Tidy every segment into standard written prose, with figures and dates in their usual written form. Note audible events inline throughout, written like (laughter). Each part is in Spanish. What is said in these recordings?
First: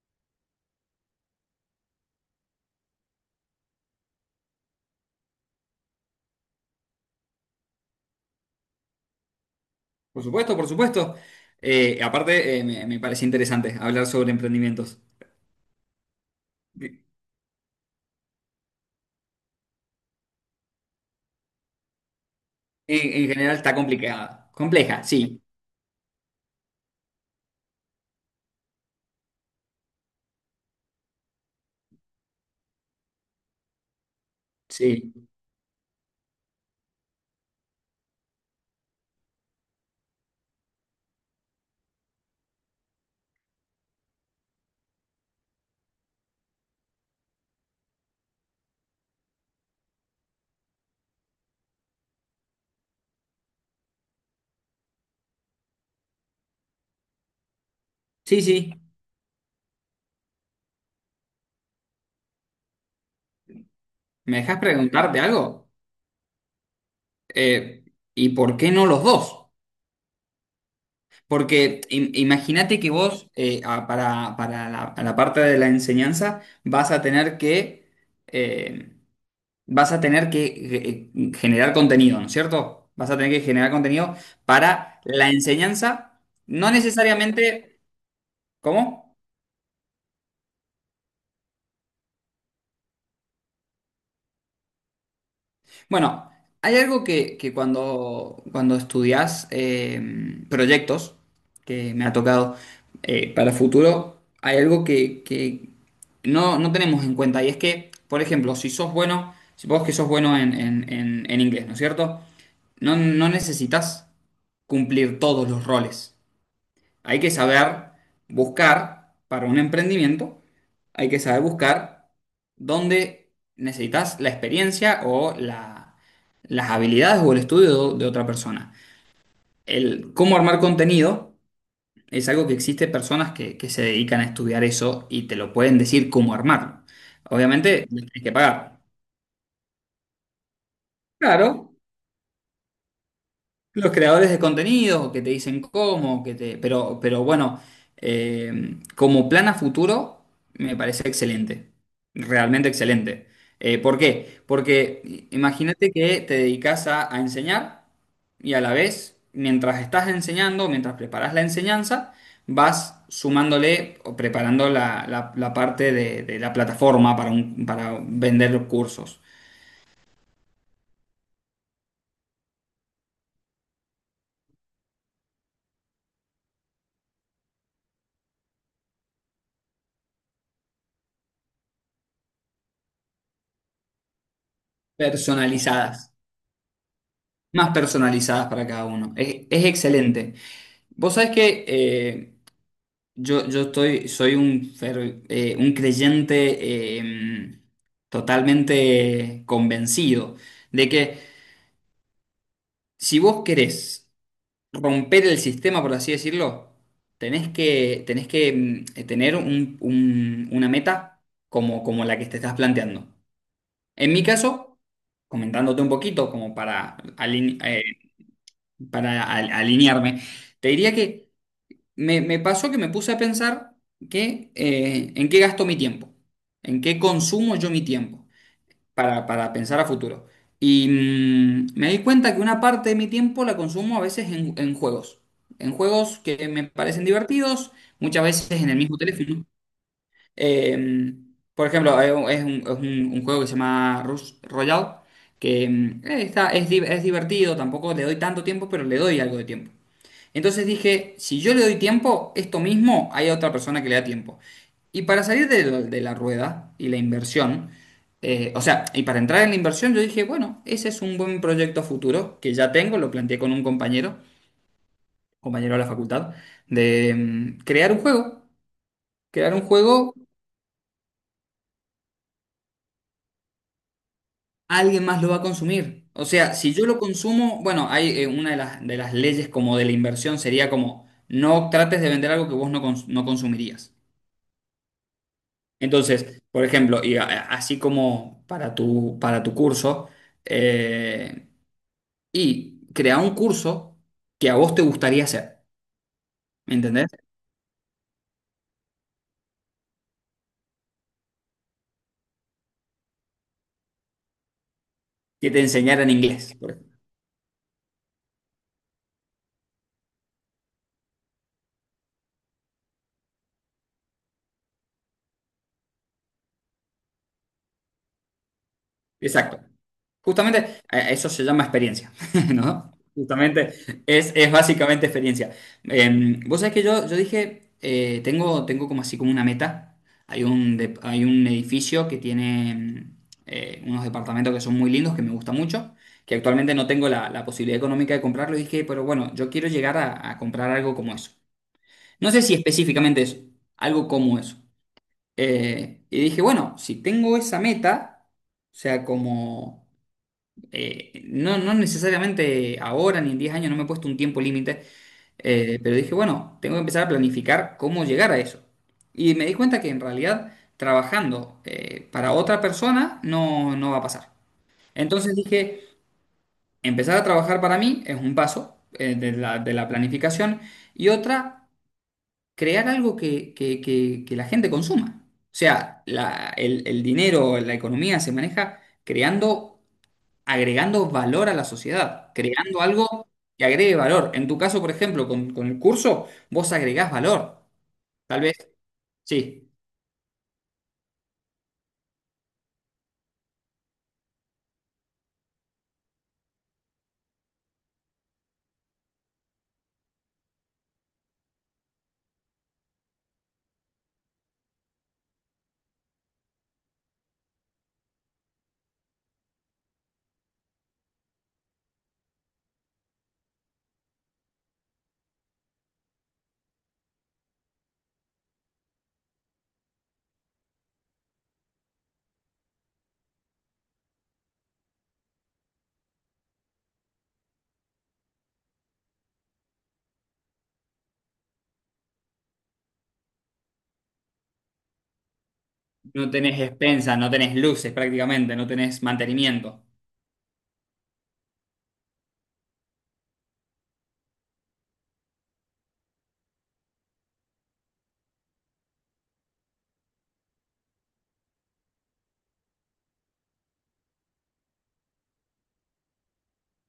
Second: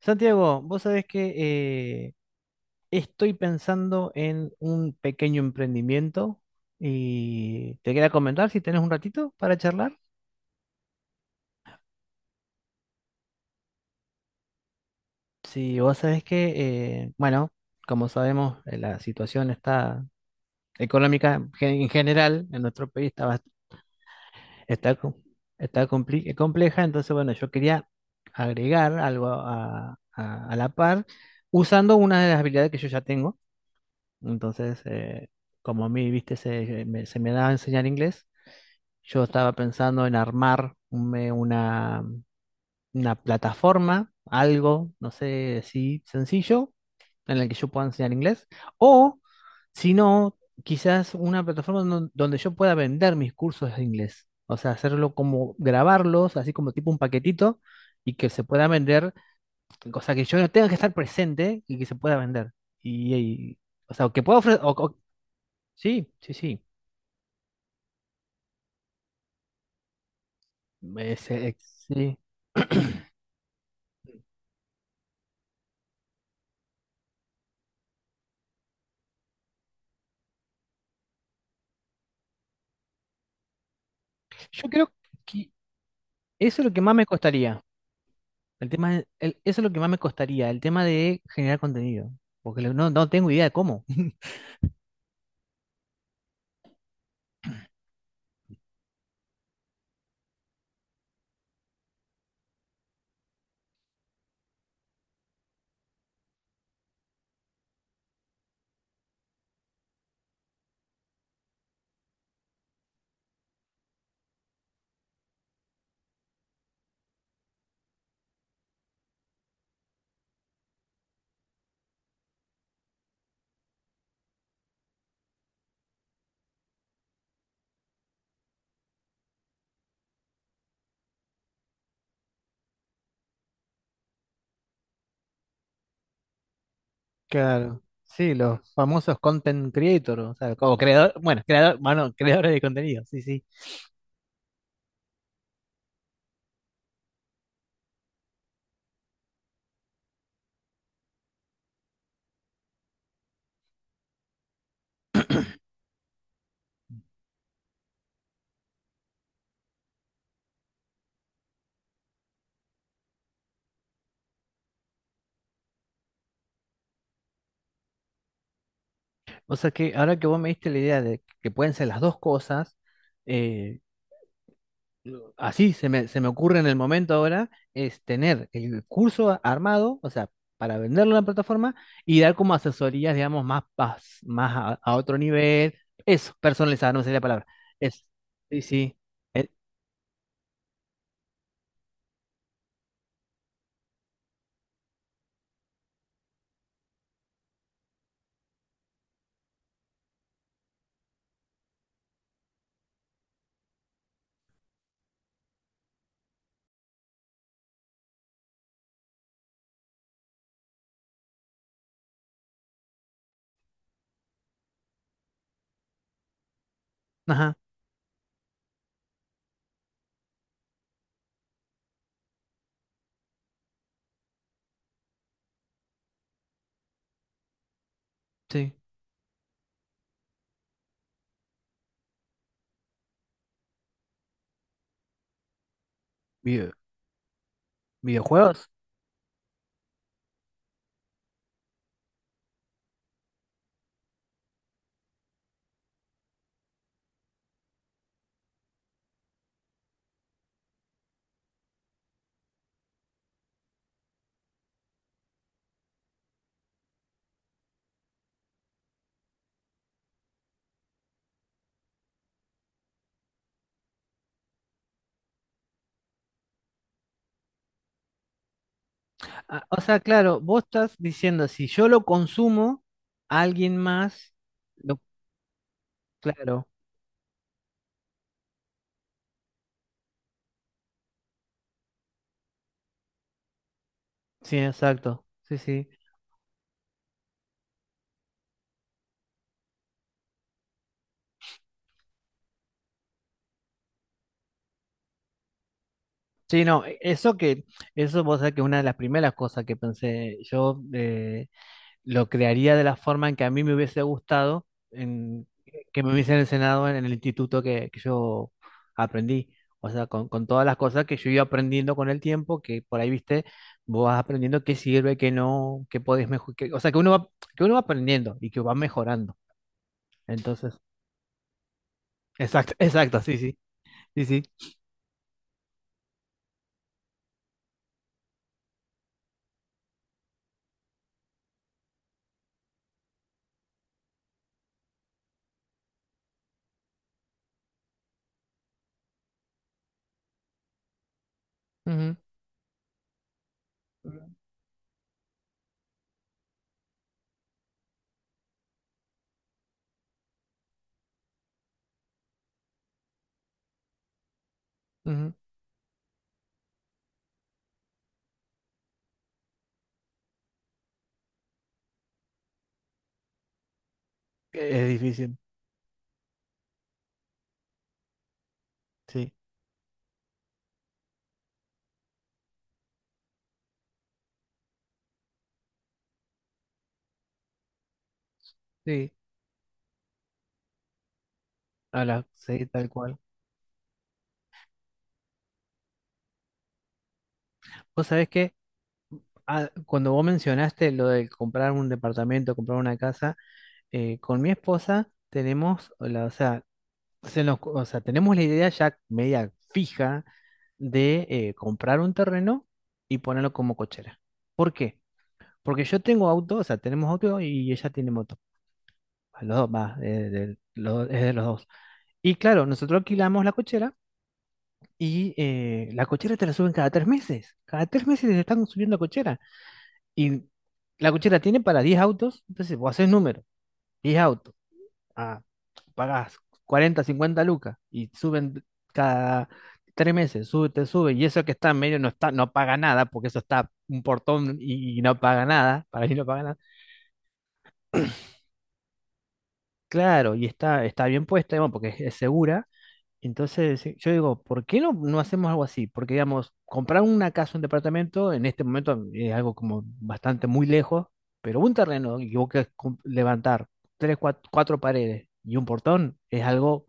Santiago, vos sabés que estoy pensando en un pequeño emprendimiento y te quería comentar si tenés un ratito para charlar. Por supuesto, por supuesto. Aparte, me parece interesante hablar sobre emprendimientos. Si vos sabés que, En, bueno, como sabemos, la situación está económica en general en nuestro país está, en general está complicada. está, Compleja, sí. está compleja, entonces, bueno, yo quería agregar algo a, a la par usando una de las habilidades que yo ya tengo. Entonces, Sí. como a mí, viste, se me da a enseñar inglés, yo estaba pensando en armar una plataforma, algo, no sé, así sencillo, en la que yo pueda enseñar inglés, o si no, quizás una plataforma donde yo pueda vender mis cursos de inglés, o sea, hacerlo como grabarlos, así como tipo un paquetito, y que Sí, se pueda sí. vender, cosa que yo no tenga que estar presente y que se pueda vender. Y, y- o sea, que ¿Me pueda ofrecer, dejas preguntarte algo? sí, sí, sí. Eh, ¿y por qué no los dos? Es, Porque sí. imagínate que vos, para a la parte de la enseñanza, vas a tener que, eh, vas a tener que generar contenido, ¿no es cierto? Vas a tener que generar contenido Yo creo para la que enseñanza, eso es no lo que más me costaría. necesariamente, El tema, ¿cómo? Eso es lo que más me costaría, el tema de generar contenido. Porque no, no tengo idea de cómo. Bueno, hay algo que cuando, cuando estudias proyectos, que me ha tocado para futuro, hay algo que no tenemos en cuenta, y es que, por ejemplo, si sos bueno, si vos que sos bueno en, en inglés, ¿no es cierto? No necesitas cumplir todos los roles. Hay que saber buscar para un emprendimiento, hay que saber buscar dónde necesitas la experiencia o las habilidades o el estudio de otra persona. El cómo armar contenido es algo que existe personas que se dedican a estudiar eso y te lo pueden decir cómo armarlo. Claro. Obviamente, les tienes que Sí, los pagar. famosos content creator, o sea, como Claro, creador, bueno, (laughs) creadores de contenido, sí, sí. los creadores de contenidos que te dicen cómo, que te, pero bueno, como plan a futuro me parece excelente, realmente excelente. ¿Por qué? Porque imagínate que te dedicas a enseñar y a la vez, mientras estás enseñando, mientras preparas la enseñanza, vas sumándole o preparando la parte de la plataforma para, para vender cursos O sea que ahora que vos me diste la idea de que pueden ser las dos cosas, así se me ocurre en el momento ahora, es tener el curso armado, o sea, para venderlo en la plataforma y dar como asesorías, digamos, más, más, a otro nivel. personalizadas, Eso, personalizado, no me salía la palabra. más Eso. personalizadas Sí, para cada sí. uno. es Eh, es excelente. Vos sabés que soy un, un creyente eh, totalmente convencido de que si vos querés romper el sistema, por así decirlo, tenés que tener una meta como, como la que te estás planteando. En mi caso, comentándote un poquito como para, ajá, para alinearme, te diría que me pasó que me puse a pensar que, en qué gasto mi tiempo, en qué consumo yo mi tiempo sí. Para pensar a futuro. Y me di cuenta que una parte de mi tiempo la consumo a veces en juegos que me Video- parecen divertidos, muchas veces en videojuegos. el mismo teléfono. Eh, por ejemplo, hay es un, es un juego que se llama Rush Royale, que está, es, es divertido, tampoco le doy tanto tiempo, pero le doy algo de tiempo. Entonces dije, si yo le doy tiempo, esto mismo hay otra persona que le da tiempo. Y para salir de la rueda y la inversión, o sea, y para entrar en la inversión, yo dije, bueno, ese es un buen proyecto futuro que ya tengo, lo planteé con un compañero, compañero de la facultad, de crear un juego. Crear Ah, un o sea, juego, claro, vos estás diciendo, si yo lo consumo, alguien más, lo, alguien más lo va a consumir. O sea, claro. si yo lo consumo, bueno, hay una de las leyes como de la inversión sería como, no trates de vender algo que vos no no consumirías. Sí, exacto. Sí, sí. Entonces, por ejemplo, así como para tu curso, eh, y crea un curso que a vos te gustaría hacer, Sí, ¿me no, e, entendés? eso que, eso vos sabés que es una de las primeras cosas que pensé, yo lo crearía de la forma en que a mí me hubiese gustado, en, Que te que enseñaran me hubiesen inglés, por enseñado ejemplo. en, el instituto que yo aprendí, o sea, con todas las cosas que yo iba aprendiendo con el tiempo, que por ahí, viste, vos vas aprendiendo qué sirve, qué no, qué podés mejorar, o sea, que uno va aprendiendo y que va mejorando, Exacto. Justamente, entonces, eso se llama experiencia, (laughs) exacto, (laughs) ¿no? exacto, sí, sí, Justamente, sí, sí, es básicamente experiencia. Vos sabés que yo dije, tengo como así como una meta. Hay un, hay un edificio que tiene unos departamentos que son muy lindos, que me gusta mucho, que actualmente no tengo la posibilidad económica de comprarlo. Y dije, pero bueno, yo quiero llegar a comprar algo como eso. ujú, No sé si específicamente eso, algo como eso. Y dije, bueno, si tengo esa meta, o sea, como no necesariamente ahora ni en 10 años, no me he puesto un tiempo límite, ujú. Pero dije, bueno, tengo que empezar a planificar cómo llegar a eso. Y me di cuenta que en realidad trabajando para otra persona no va a pasar. Es Entonces difícil, dije, empezar a trabajar para mí es un paso sí, de de la planificación y otra, crear algo que la gente consuma. O sea, el dinero, la economía se maneja sí. creando, agregando valor a la A la, sociedad, sí, creando tal cual. algo que agregue valor. En tu caso, por ejemplo, con el curso, vos agregás valor. Vos sabés Tal que vez, ah, sí, cuando vos mencionaste lo de comprar un departamento, comprar una casa, con mi esposa tenemos, la, o sea, o sea, tenemos la idea ya media fija de comprar un terreno y ponerlo como cochera. ¿Por qué? Porque yo tengo auto, o sea, tenemos auto y ella tiene moto. A los dos, va, de, es de los dos. Y claro, nosotros alquilamos la cochera y la cochera te la suben cada tres meses. Cada tres meses te están subiendo cochera. Y la cochera tiene para 10 autos, entonces vos haces número, 10 autos, ah, pagás 40, 50 lucas y suben cada tres meses, sube, te sube, y eso que está en medio no está, no paga nada, porque eso está un portón y no paga nada, para mí no no paga nada. tenés expensas, no tenés luces prácticamente, no tenés mantenimiento. Claro, y está, está bien puesta, bueno, porque es segura. Entonces, sí, yo digo, ¿por qué no, no hacemos algo así? Porque, digamos, comprar una casa, un departamento, en este momento es algo como bastante muy lejos, pero un terreno y vos querés levantar tres, cuatro, paredes y un portón es algo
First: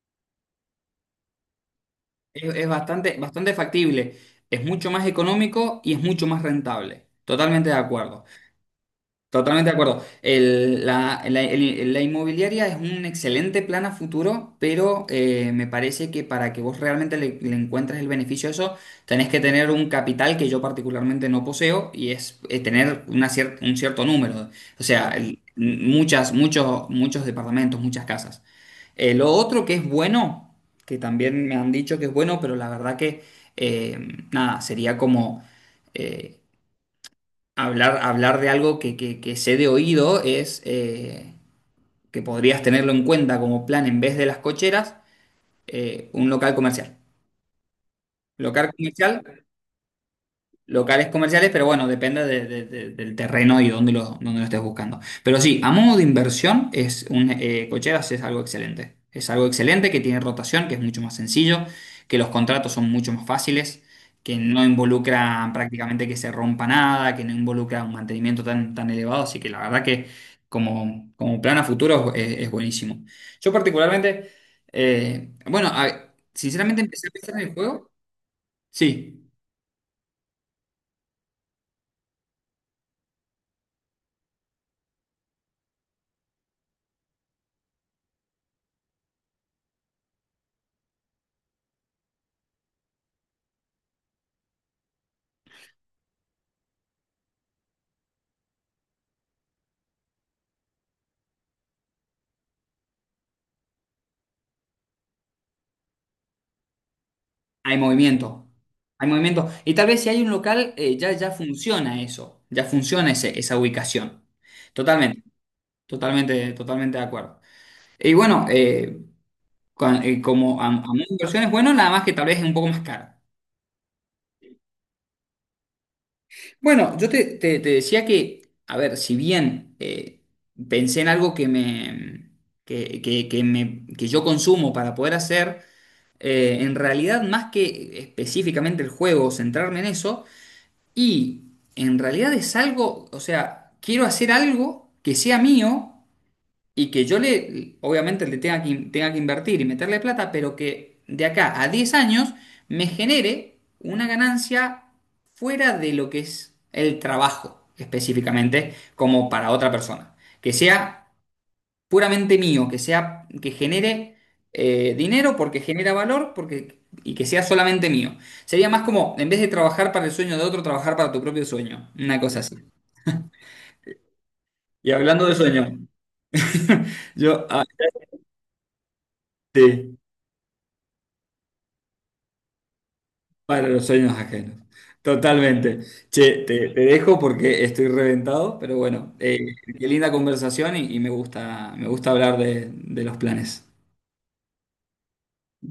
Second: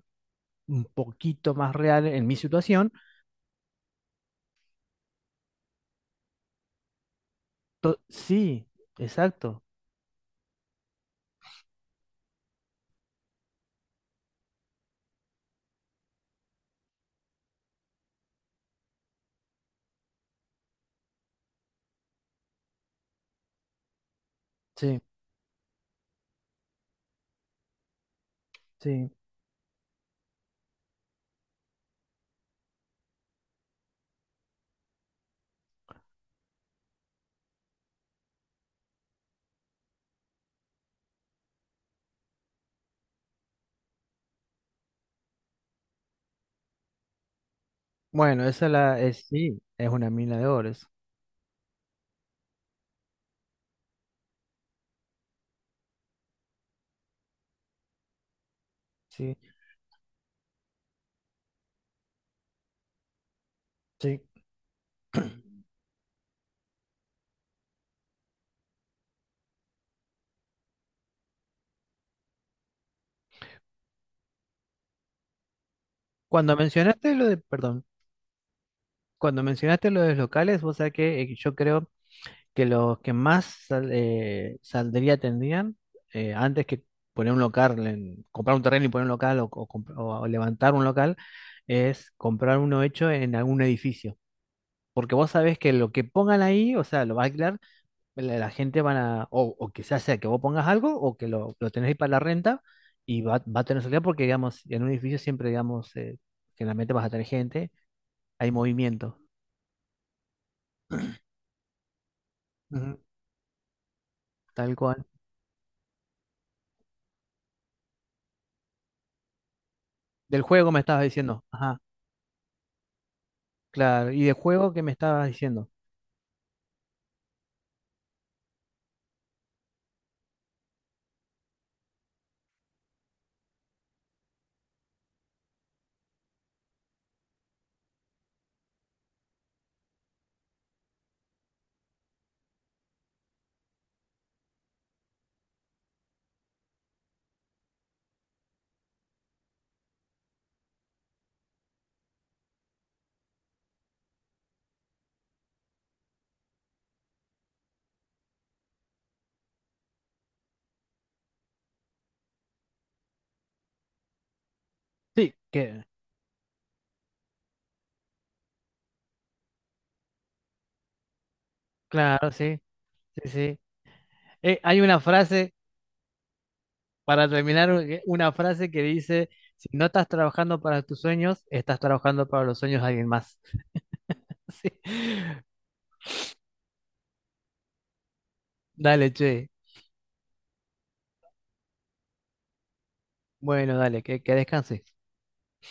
un poquito más real en mi Es situación. bastante, bastante factible, es mucho más económico y es mucho más rentable. Totalmente de acuerdo. Sí, exacto, Totalmente de acuerdo. La inmobiliaria es un excelente plan a futuro, pero me parece que para que vos realmente le encuentres el beneficio a eso, tenés que tener un capital que yo particularmente no poseo y es tener una un cierto número. O sí, sea, claro, muchas, muchos, muchos departamentos, muchas casas. sí. Lo otro que es bueno, que también me han dicho que es bueno, pero la verdad que, eh, nada, sería como eh, hablar, hablar de algo que sé de oído es que podrías tenerlo en cuenta como plan en vez de las cocheras, un local comercial. Bueno, esa Local la comercial, es, sí, es una mina de oro, eso, locales comerciales, pero bueno, depende del terreno y dónde lo estés buscando. Pero sí, a modo de inversión, cocheras es algo excelente. Es sí, algo excelente que tiene rotación, que es mucho más sencillo, que los contratos son mucho más fáciles, sí. que no involucran prácticamente que se rompa nada, que no involucra un mantenimiento tan, tan elevado. Así que la verdad que como, como plan a futuro es buenísimo. Yo particularmente, bueno, Cuando sinceramente empecé a mencionaste lo de, pensar en el perdón, juego. Sí. cuando mencionaste lo de los locales, vos sabés que yo creo que los que más saldría tendrían, antes que poner un local, comprar un terreno y poner un local o o levantar un local, es comprar uno hecho en algún edificio. Porque vos sabés que lo que pongan ahí, o sea, lo va a alquilar, la gente van a, o quizás sea que vos pongas algo o que lo tenés ahí para la renta y va, va a tener salida porque, digamos, en un edificio siempre, digamos, generalmente vas a tener gente, Hay movimiento, hay hay movimiento. movimiento. Y tal vez si hay un local, ya, ya funciona eso, ya Ujú. funciona esa ubicación. Tal cual. Totalmente, totalmente, totalmente de acuerdo. Y bueno, Del como juego a me modo estabas de diciendo. inversión es bueno, Ajá. nada más que tal vez es un poco más caro. Claro, y de juego que me estabas diciendo. Bueno, yo te, te decía que, a ver, si bien pensé en algo que me, que me, que yo consumo para poder hacer, en realidad más que específicamente el juego, centrarme en eso. Y en realidad es algo, o sea, quiero hacer algo que sea mío y que yo le, obviamente le tenga que invertir y meterle plata, pero que de acá a 10 años me genere una ganancia fuera de lo que es el trabajo específicamente, como para otra persona. Que sea puramente mío, que sea, que genere Sí, dinero porque que, genera valor porque, y que sea solamente mío. Sería más como, en vez de trabajar para el sueño de otro, trabajar para tu propio sueño. Una claro, cosa así. sí, sí, sí. Hay Y una hablando de frase, sueño, (laughs) para yo, ah, terminar, una frase que dice, si no sí, estás trabajando para tus sueños, estás trabajando para los sueños de alguien más. para (laughs) los sueños ajenos. Sí. Totalmente. Che, te dejo porque estoy reventado, pero Dale, bueno, che. Qué linda conversación y me gusta hablar de los planes. Bueno, dale, que descanses.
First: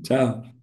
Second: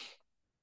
Chao.